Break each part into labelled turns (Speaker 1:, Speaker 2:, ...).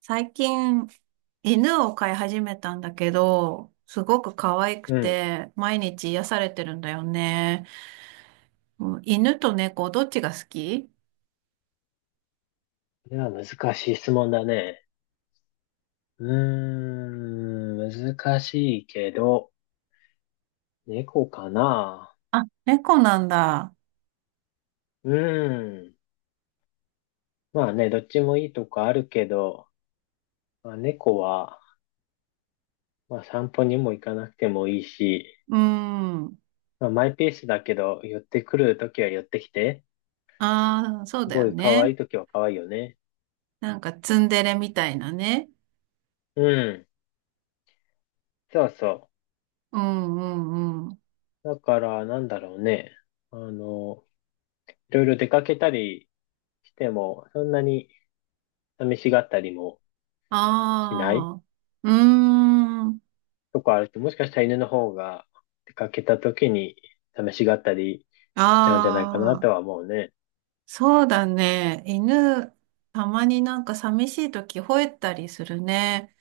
Speaker 1: 最近、犬を飼い始めたんだけど、すごく可愛く
Speaker 2: うん。こ
Speaker 1: て、毎日癒されてるんだよね。うん、犬と猫、どっちが好き？
Speaker 2: れは難しい質問だね。うー難しいけど、猫かな。
Speaker 1: あ、猫なんだ。
Speaker 2: うーん。まあね、どっちもいいとこあるけど、まあ、猫は、まあ散歩にも行かなくてもいいし、
Speaker 1: うーん。
Speaker 2: まあマイペースだけど、寄ってくるときは寄ってきて、
Speaker 1: ああ、そう
Speaker 2: す
Speaker 1: だ
Speaker 2: ご
Speaker 1: よ
Speaker 2: い可愛
Speaker 1: ね。
Speaker 2: いときは可愛いよね。
Speaker 1: なんかツンデレみたいなね。
Speaker 2: うん。そうそ
Speaker 1: うんうんうん。
Speaker 2: う。だから、なんだろうね。あの、いろいろ出かけたりしても、そんなに寂しがったりもしない、
Speaker 1: ああ、うーん。
Speaker 2: とかあると、もしかしたら犬の方が出かけた時に試しがったりしちゃうんじゃないかな
Speaker 1: ああ、
Speaker 2: とは思うね。
Speaker 1: そうだね。犬、たまになんか寂しい時吠えたりするね。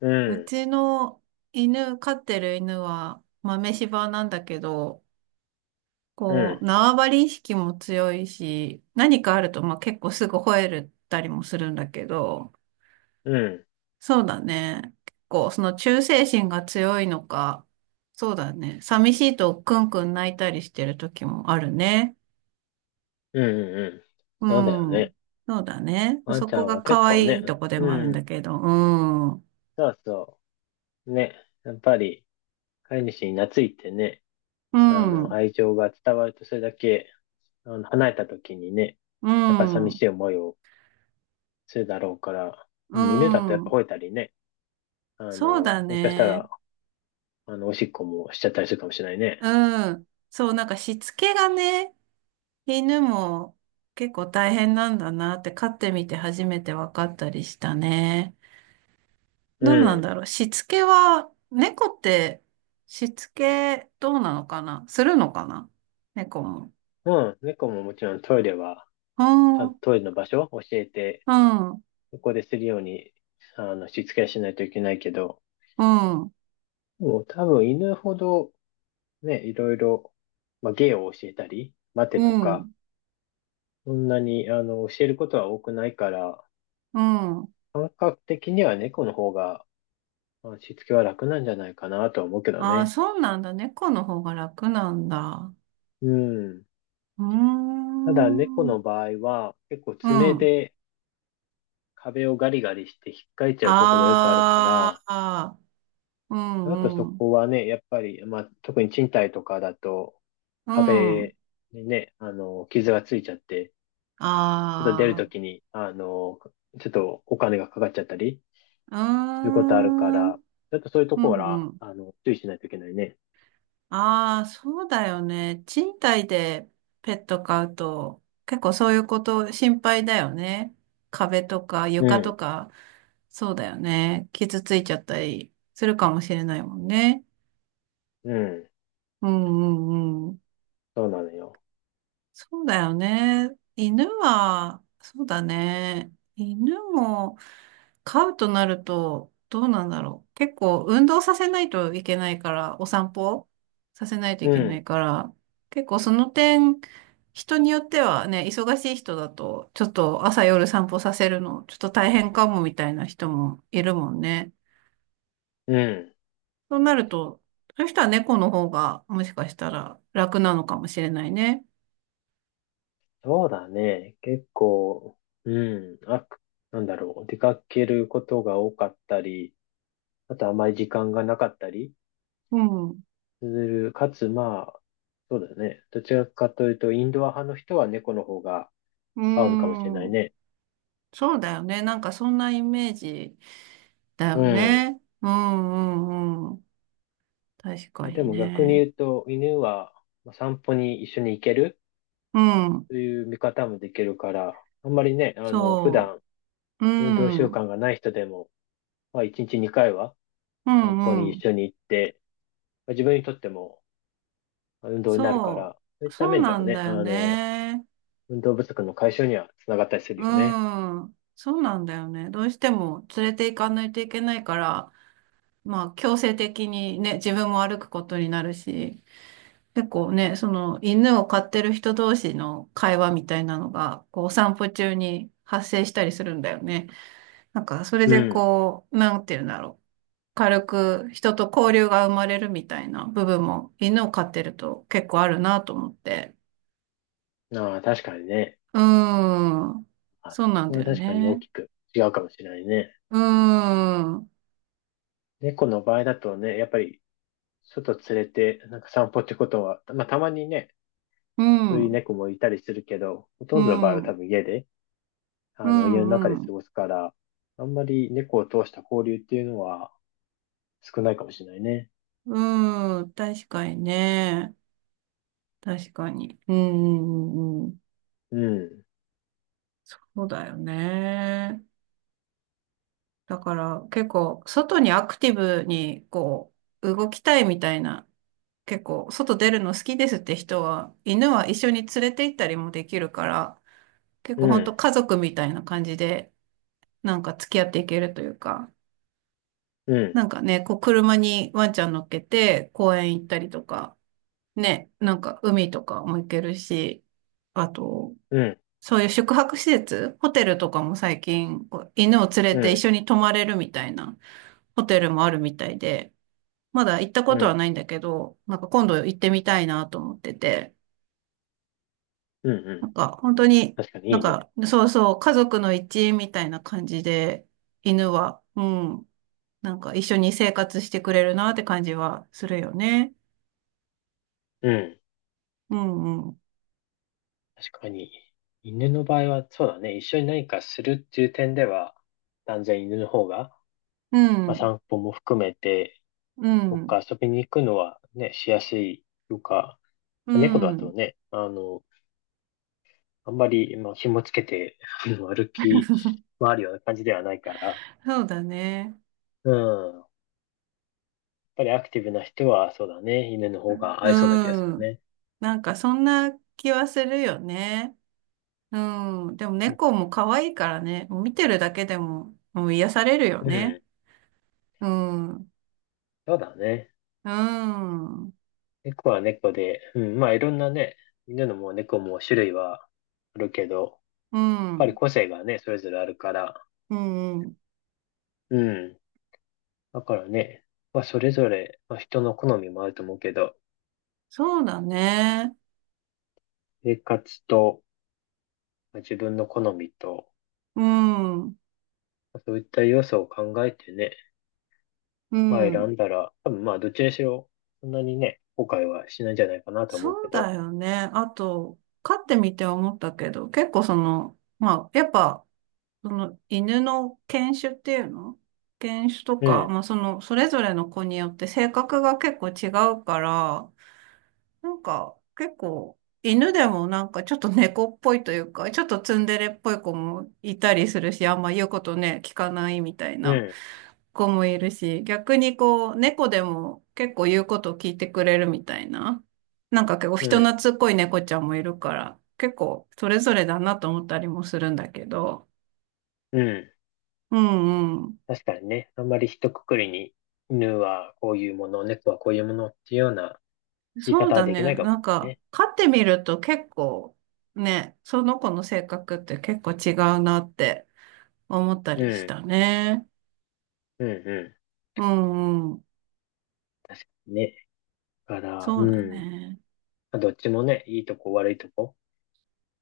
Speaker 2: う
Speaker 1: う
Speaker 2: ん、
Speaker 1: ちの犬、飼ってる犬は豆柴なんだけど、
Speaker 2: う
Speaker 1: こう、
Speaker 2: ん、
Speaker 1: 縄張り意識も強いし、何かあると、まあ、結構すぐ吠えるったりもするんだけど、
Speaker 2: うん、
Speaker 1: そうだね。結構、その忠誠心が強いのか、そうだね。寂しいとクンクン泣いたりしてる時もあるね。
Speaker 2: うん、うん。
Speaker 1: う
Speaker 2: そうだよ
Speaker 1: ん。
Speaker 2: ね。
Speaker 1: そうだね。
Speaker 2: ワン
Speaker 1: そ
Speaker 2: ちゃ
Speaker 1: こ
Speaker 2: ん
Speaker 1: が
Speaker 2: は結
Speaker 1: 可
Speaker 2: 構
Speaker 1: 愛
Speaker 2: ね、
Speaker 1: いとこでもあるん
Speaker 2: うん、
Speaker 1: だけど、うん。う
Speaker 2: そうそう。ね、やっぱり飼い主に懐いてね、
Speaker 1: ん。
Speaker 2: 愛情が伝わるとそれだけ、離れた時にね、
Speaker 1: う
Speaker 2: やっぱ寂
Speaker 1: ん。
Speaker 2: しい思いをするだろうから、
Speaker 1: う
Speaker 2: うん、犬だとやっぱ
Speaker 1: ん。
Speaker 2: 吠えたりね、
Speaker 1: そうだ
Speaker 2: もしかした
Speaker 1: ね。
Speaker 2: ら、おしっこもしちゃったりするかもしれないね。
Speaker 1: うん。そう、なんかしつけがね、犬も結構大変なんだなって飼ってみて初めて分かったりしたね。
Speaker 2: う
Speaker 1: どうなん
Speaker 2: ん。
Speaker 1: だろう。しつけは、猫ってしつけどうなのかな、するのかな、猫も。
Speaker 2: うん、猫ももちろんトイレは、
Speaker 1: う
Speaker 2: ちゃん
Speaker 1: ん、
Speaker 2: と
Speaker 1: う
Speaker 2: トイレの場所を教えて、
Speaker 1: ん、う
Speaker 2: そこでするように、しつけはしないといけないけど、
Speaker 1: ん、
Speaker 2: もう多分犬ほど、ね、いろいろ、まあ、芸を教えたり、待て
Speaker 1: う
Speaker 2: とか、
Speaker 1: ん、
Speaker 2: そんなに、あの、教えることは多くないから、
Speaker 1: うん。
Speaker 2: 感覚的には猫の方が、まあしつけは楽なんじゃないかなとは思うけど
Speaker 1: ああ、
Speaker 2: ね。
Speaker 1: そうなんだ。猫の方が楽なんだ。
Speaker 2: うん。
Speaker 1: うー
Speaker 2: ただ、猫
Speaker 1: ん、う
Speaker 2: の
Speaker 1: ん。
Speaker 2: 場合は、結構爪で壁をガリガリして引っかいちゃうことがよくあるか
Speaker 1: あ
Speaker 2: ら、
Speaker 1: あ、う
Speaker 2: あと
Speaker 1: ん、
Speaker 2: そ
Speaker 1: うん。
Speaker 2: こはね、やっぱり、まあ、特に賃貸とかだと、
Speaker 1: うん。
Speaker 2: 壁にね、傷がついちゃって、ちょっと出る
Speaker 1: あ
Speaker 2: ときに、ちょっとお金がかかっちゃったり
Speaker 1: あ、
Speaker 2: する
Speaker 1: うー
Speaker 2: ことあるか
Speaker 1: ん。う
Speaker 2: ら、ちょっとそういうところ
Speaker 1: ん
Speaker 2: は、
Speaker 1: うん。
Speaker 2: 注意しないといけないね。
Speaker 1: ああ、そうだよね。賃貸でペット飼うと、結構そういうこと心配だよね。壁とか
Speaker 2: う
Speaker 1: 床と
Speaker 2: ん、
Speaker 1: か、そうだよね。傷ついちゃったりするかもしれないもんね。
Speaker 2: うん、
Speaker 1: うんうんうん。
Speaker 2: そうなのよ。
Speaker 1: そうだよね。犬は、そうだね。犬も飼うとなると、どうなんだろう。結構運動させないといけないから、お散歩させないとい
Speaker 2: う
Speaker 1: けな
Speaker 2: ん、
Speaker 1: いから、結構その点、人によってはね、忙しい人だと、ちょっと朝夜散歩させるの、ちょっと大変かもみたいな人もいるもんね。
Speaker 2: うん、
Speaker 1: そうなると、そういう人は猫の方が、もしかしたら楽なのかもしれないね。
Speaker 2: そうだね。結構、うん、あ、なんだろう、出かけることが多かったり、あとあまり時間がなかったり
Speaker 1: うん。う
Speaker 2: する。かつ、まあ、そうだよね。どちらかというと、インドア派の人は猫の方が
Speaker 1: ー
Speaker 2: 合うのかもしれない
Speaker 1: ん。
Speaker 2: ね。
Speaker 1: そうだよね。なんかそんなイメージだよ
Speaker 2: うん。
Speaker 1: ね。うんうんうん。確か
Speaker 2: まあ、で
Speaker 1: に
Speaker 2: も逆に
Speaker 1: ね。
Speaker 2: 言うと、犬はまあ散歩に一緒に行ける
Speaker 1: うん。
Speaker 2: という見方もできるから、あんまりね、普
Speaker 1: そ
Speaker 2: 段
Speaker 1: う。
Speaker 2: 運動
Speaker 1: う
Speaker 2: 習
Speaker 1: ん。
Speaker 2: 慣がない人でも、まあ、1日2回は
Speaker 1: う
Speaker 2: 散歩
Speaker 1: ん
Speaker 2: に
Speaker 1: うん。
Speaker 2: 一緒に行って、まあ、自分にとってもまあ運動になるか
Speaker 1: そ
Speaker 2: ら、そう
Speaker 1: う。
Speaker 2: いった
Speaker 1: そう
Speaker 2: 面で
Speaker 1: な
Speaker 2: は
Speaker 1: ん
Speaker 2: ね、
Speaker 1: だよね。
Speaker 2: 運動不足の解消にはつながったりする
Speaker 1: う
Speaker 2: よね。
Speaker 1: ん。そうなんだよね。どうしても連れて行かないといけないから、まあ強制的にね、自分も歩くことになるし、結構ね、その犬を飼ってる人同士の会話みたいなのが、こうお散歩中に発生したりするんだよね。なんか、それ
Speaker 2: う
Speaker 1: で
Speaker 2: ん。
Speaker 1: こう、なんていうんだろう。軽く人と交流が生まれるみたいな部分も犬を飼ってると結構あるなと思って。
Speaker 2: ああ、確かにね。
Speaker 1: うーん。
Speaker 2: はい。
Speaker 1: そうなん
Speaker 2: こ
Speaker 1: だ
Speaker 2: れ
Speaker 1: よ
Speaker 2: は確かに大
Speaker 1: ね。
Speaker 2: きく違うかもしれないね。
Speaker 1: うーん。
Speaker 2: 猫の場合だとね、やっぱり外連れてなんか散歩ってことは、まあたまにね、
Speaker 1: う
Speaker 2: そういう
Speaker 1: ん。
Speaker 2: 猫もいたりするけど、ほと
Speaker 1: う
Speaker 2: んどの場合は
Speaker 1: ん。う
Speaker 2: 多
Speaker 1: ん。
Speaker 2: 分家で、
Speaker 1: う
Speaker 2: あの家の中で過
Speaker 1: ん。
Speaker 2: ごすから、あんまり猫を通した交流っていうのは少ないかもしれないね。
Speaker 1: うん、確かにね。確かに。うん。うん、
Speaker 2: うん、
Speaker 1: そうだよね。だから結構外にアクティブにこう動きたいみたいな、結構外出るの好きですって人は、犬は一緒に連れて行ったりもできるから、結
Speaker 2: う
Speaker 1: 構本当
Speaker 2: ん、
Speaker 1: 家族みたいな感じで、なんか付き合っていけるというか、
Speaker 2: う
Speaker 1: な
Speaker 2: ん、
Speaker 1: んかね、こう車にワンちゃん乗っけて公園行ったりとか、ね、なんか海とかも行けるし、あと、
Speaker 2: うん、
Speaker 1: そういう宿泊施設、ホテルとかも最近、こう犬を連れ
Speaker 2: う
Speaker 1: て一
Speaker 2: ん、
Speaker 1: 緒に泊まれるみたいなホテルもあるみたいで、まだ行った
Speaker 2: う
Speaker 1: ことは
Speaker 2: ん、
Speaker 1: ないんだけど、なんか今度行ってみたいなと思ってて、
Speaker 2: うん、う
Speaker 1: な
Speaker 2: ん。
Speaker 1: んか、本当に、
Speaker 2: 確かに
Speaker 1: な
Speaker 2: い
Speaker 1: ん
Speaker 2: いね。
Speaker 1: か、そうそう、家族の一員みたいな感じで、犬は、うん、なんか一緒に生活してくれるなって感じはするよね。
Speaker 2: うん。
Speaker 1: うん、うん、
Speaker 2: 確かに。犬の場合はそうだね。一緒に何かするっていう点では、断然犬の方が
Speaker 1: う
Speaker 2: まあ、
Speaker 1: ん、
Speaker 2: 散歩も含めて、
Speaker 1: う
Speaker 2: どっ
Speaker 1: ん、
Speaker 2: か遊びに行くのはね、しやすいというか、
Speaker 1: う
Speaker 2: まあ猫だと
Speaker 1: ん、
Speaker 2: ね、あの、あんまり、まあ、紐つけて、あの歩き回るような感じではないから、
Speaker 1: そうだね。
Speaker 2: うん。やっぱりアクティブな人は、そうだね、犬の方が合いそうな気がする
Speaker 1: うん、
Speaker 2: ね。
Speaker 1: なんかそんな気はするよね。うん、でも
Speaker 2: うん。
Speaker 1: 猫も可愛いからね、見てるだけでも、もう癒されるよ
Speaker 2: う
Speaker 1: ね。
Speaker 2: ん
Speaker 1: うん、う
Speaker 2: そうだね。
Speaker 1: ん、うん、
Speaker 2: 猫は猫で、うん。まあ、いろんなね、犬のも猫も種類はあるけど、やっ
Speaker 1: う
Speaker 2: ぱり
Speaker 1: ん、
Speaker 2: 個性がね、それぞれあるから、
Speaker 1: うん。
Speaker 2: うん。だからね、まあ、それぞれ、まあ、人の好みもあると思うけど、
Speaker 1: そうだね。
Speaker 2: 生活と、まあ、自分の好みと、
Speaker 1: うん。
Speaker 2: まあそういった要素を考えてね、
Speaker 1: う
Speaker 2: まあ、選
Speaker 1: ん。
Speaker 2: んだら、多分まあ、どっちにしろ、そんなにね、後悔はしないんじゃないかなと思う
Speaker 1: そ
Speaker 2: け
Speaker 1: うだ
Speaker 2: ど、
Speaker 1: よね。あと、飼ってみて思ったけど、結構その、まあ、やっぱ、その犬の犬種っていうの犬種と
Speaker 2: う
Speaker 1: か、
Speaker 2: ん、
Speaker 1: まあその、それぞれの子によって性格が結構違うから、なんか、結構、犬でもなんかちょっと猫っぽいというか、ちょっとツンデレっぽい子もいたりするし、あんま言うことね、聞かないみたい
Speaker 2: う
Speaker 1: な
Speaker 2: ん、
Speaker 1: 子もいるし、逆にこう、猫でも結構言うことを聞いてくれるみたいな、なんか結構
Speaker 2: う
Speaker 1: 人
Speaker 2: ん、
Speaker 1: 懐っこい猫ちゃんもいるから、結構それぞれだなと思ったりもするんだけど、
Speaker 2: うん。
Speaker 1: うんうん。
Speaker 2: 確かにね、あんまり一括りに、犬はこういうもの、猫はこういうものっていうような言い
Speaker 1: そう
Speaker 2: 方は
Speaker 1: だ
Speaker 2: できな
Speaker 1: ね。
Speaker 2: いかも
Speaker 1: な
Speaker 2: し
Speaker 1: ん
Speaker 2: れない
Speaker 1: か、
Speaker 2: ね。
Speaker 1: 飼ってみると結構ね、その子の性格って結構違うなって。思ったりしたね。
Speaker 2: うん、うん、うん。
Speaker 1: うんうん。
Speaker 2: 確かにね。だから、う
Speaker 1: そうだ
Speaker 2: ん。
Speaker 1: ね。
Speaker 2: まあどっちもね、いいとこ悪いとこ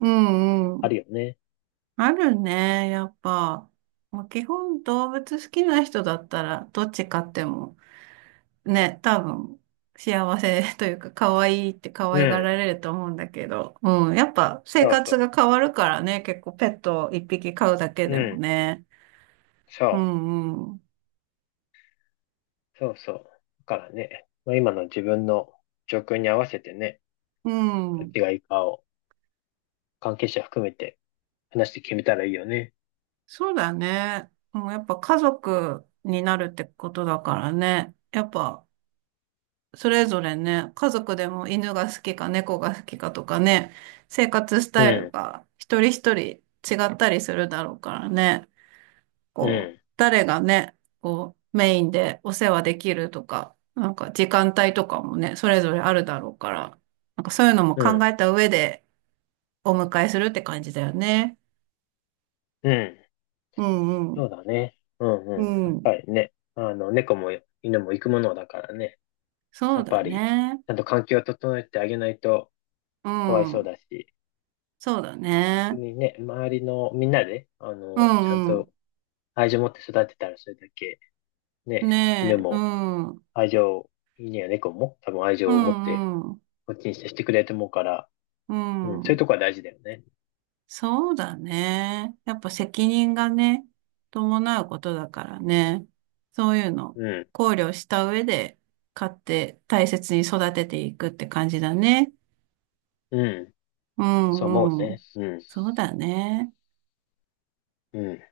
Speaker 1: うんう
Speaker 2: あ
Speaker 1: ん。
Speaker 2: るよね。
Speaker 1: あるね、やっぱ。まあ、基本動物好きな人だったら、どっち飼っても、ね、多分、幸せというか、可愛いって可
Speaker 2: う
Speaker 1: 愛が
Speaker 2: ん。
Speaker 1: られると思うんだけど、うん、やっぱ生
Speaker 2: そうそ
Speaker 1: 活
Speaker 2: う。
Speaker 1: が変わるからね、結構ペットを一匹飼うだけ
Speaker 2: う
Speaker 1: でも
Speaker 2: ん。
Speaker 1: ね。う
Speaker 2: そう。
Speaker 1: んうん。
Speaker 2: そうそう。だからね、まあ、今の自分の状況に合わせてね、
Speaker 1: う
Speaker 2: どっ
Speaker 1: ん。
Speaker 2: ちがいいかを関係者含めて話して決めたらいいよね。
Speaker 1: そうだね。もうやっぱ家族になるってことだからね。やっぱそれぞれね、家族でも犬が好きか猫が好きかとかね、生活ス
Speaker 2: う
Speaker 1: タイル
Speaker 2: ん。
Speaker 1: が一人一人違ったりするだろうからね、
Speaker 2: う
Speaker 1: こう、
Speaker 2: ん。
Speaker 1: 誰がね、こう、メインでお世話できるとか、なんか時間帯とかもね、それぞれあるだろうから、なんかそういうのも
Speaker 2: う
Speaker 1: 考
Speaker 2: ん。
Speaker 1: えた上でお迎えするって感じだよね。
Speaker 2: うん。
Speaker 1: うんう
Speaker 2: そう
Speaker 1: ん。
Speaker 2: だね。うん
Speaker 1: う
Speaker 2: うん。やっ
Speaker 1: ん。
Speaker 2: ぱりね、猫も犬も行くものだからね。
Speaker 1: そ
Speaker 2: や
Speaker 1: う
Speaker 2: っ
Speaker 1: だ
Speaker 2: ぱり、
Speaker 1: ね。
Speaker 2: ちゃんと環境を整えてあげないと
Speaker 1: う
Speaker 2: かわいそう
Speaker 1: ん。
Speaker 2: だし、
Speaker 1: そうだね。
Speaker 2: 逆にね、周りのみんなで、
Speaker 1: う
Speaker 2: ちゃん
Speaker 1: んうん。
Speaker 2: と愛情を持って育てたらそれだけ、ね、犬
Speaker 1: ねえ。う
Speaker 2: も
Speaker 1: ん。うん
Speaker 2: 愛情には猫も多分愛情
Speaker 1: う
Speaker 2: を持って
Speaker 1: ん。
Speaker 2: こっちに接してくれると思うから、
Speaker 1: う
Speaker 2: うん、そういう
Speaker 1: ん。
Speaker 2: とこは大事だよね。
Speaker 1: そうだね。やっぱ責任がね、伴うことだからね。そういうの
Speaker 2: うん、
Speaker 1: 考慮した上で買って大切に育てていくって感じだね。
Speaker 2: うん、
Speaker 1: う
Speaker 2: そう思う
Speaker 1: んう
Speaker 2: ね。
Speaker 1: ん。
Speaker 2: うん、
Speaker 1: そうだね。
Speaker 2: うん。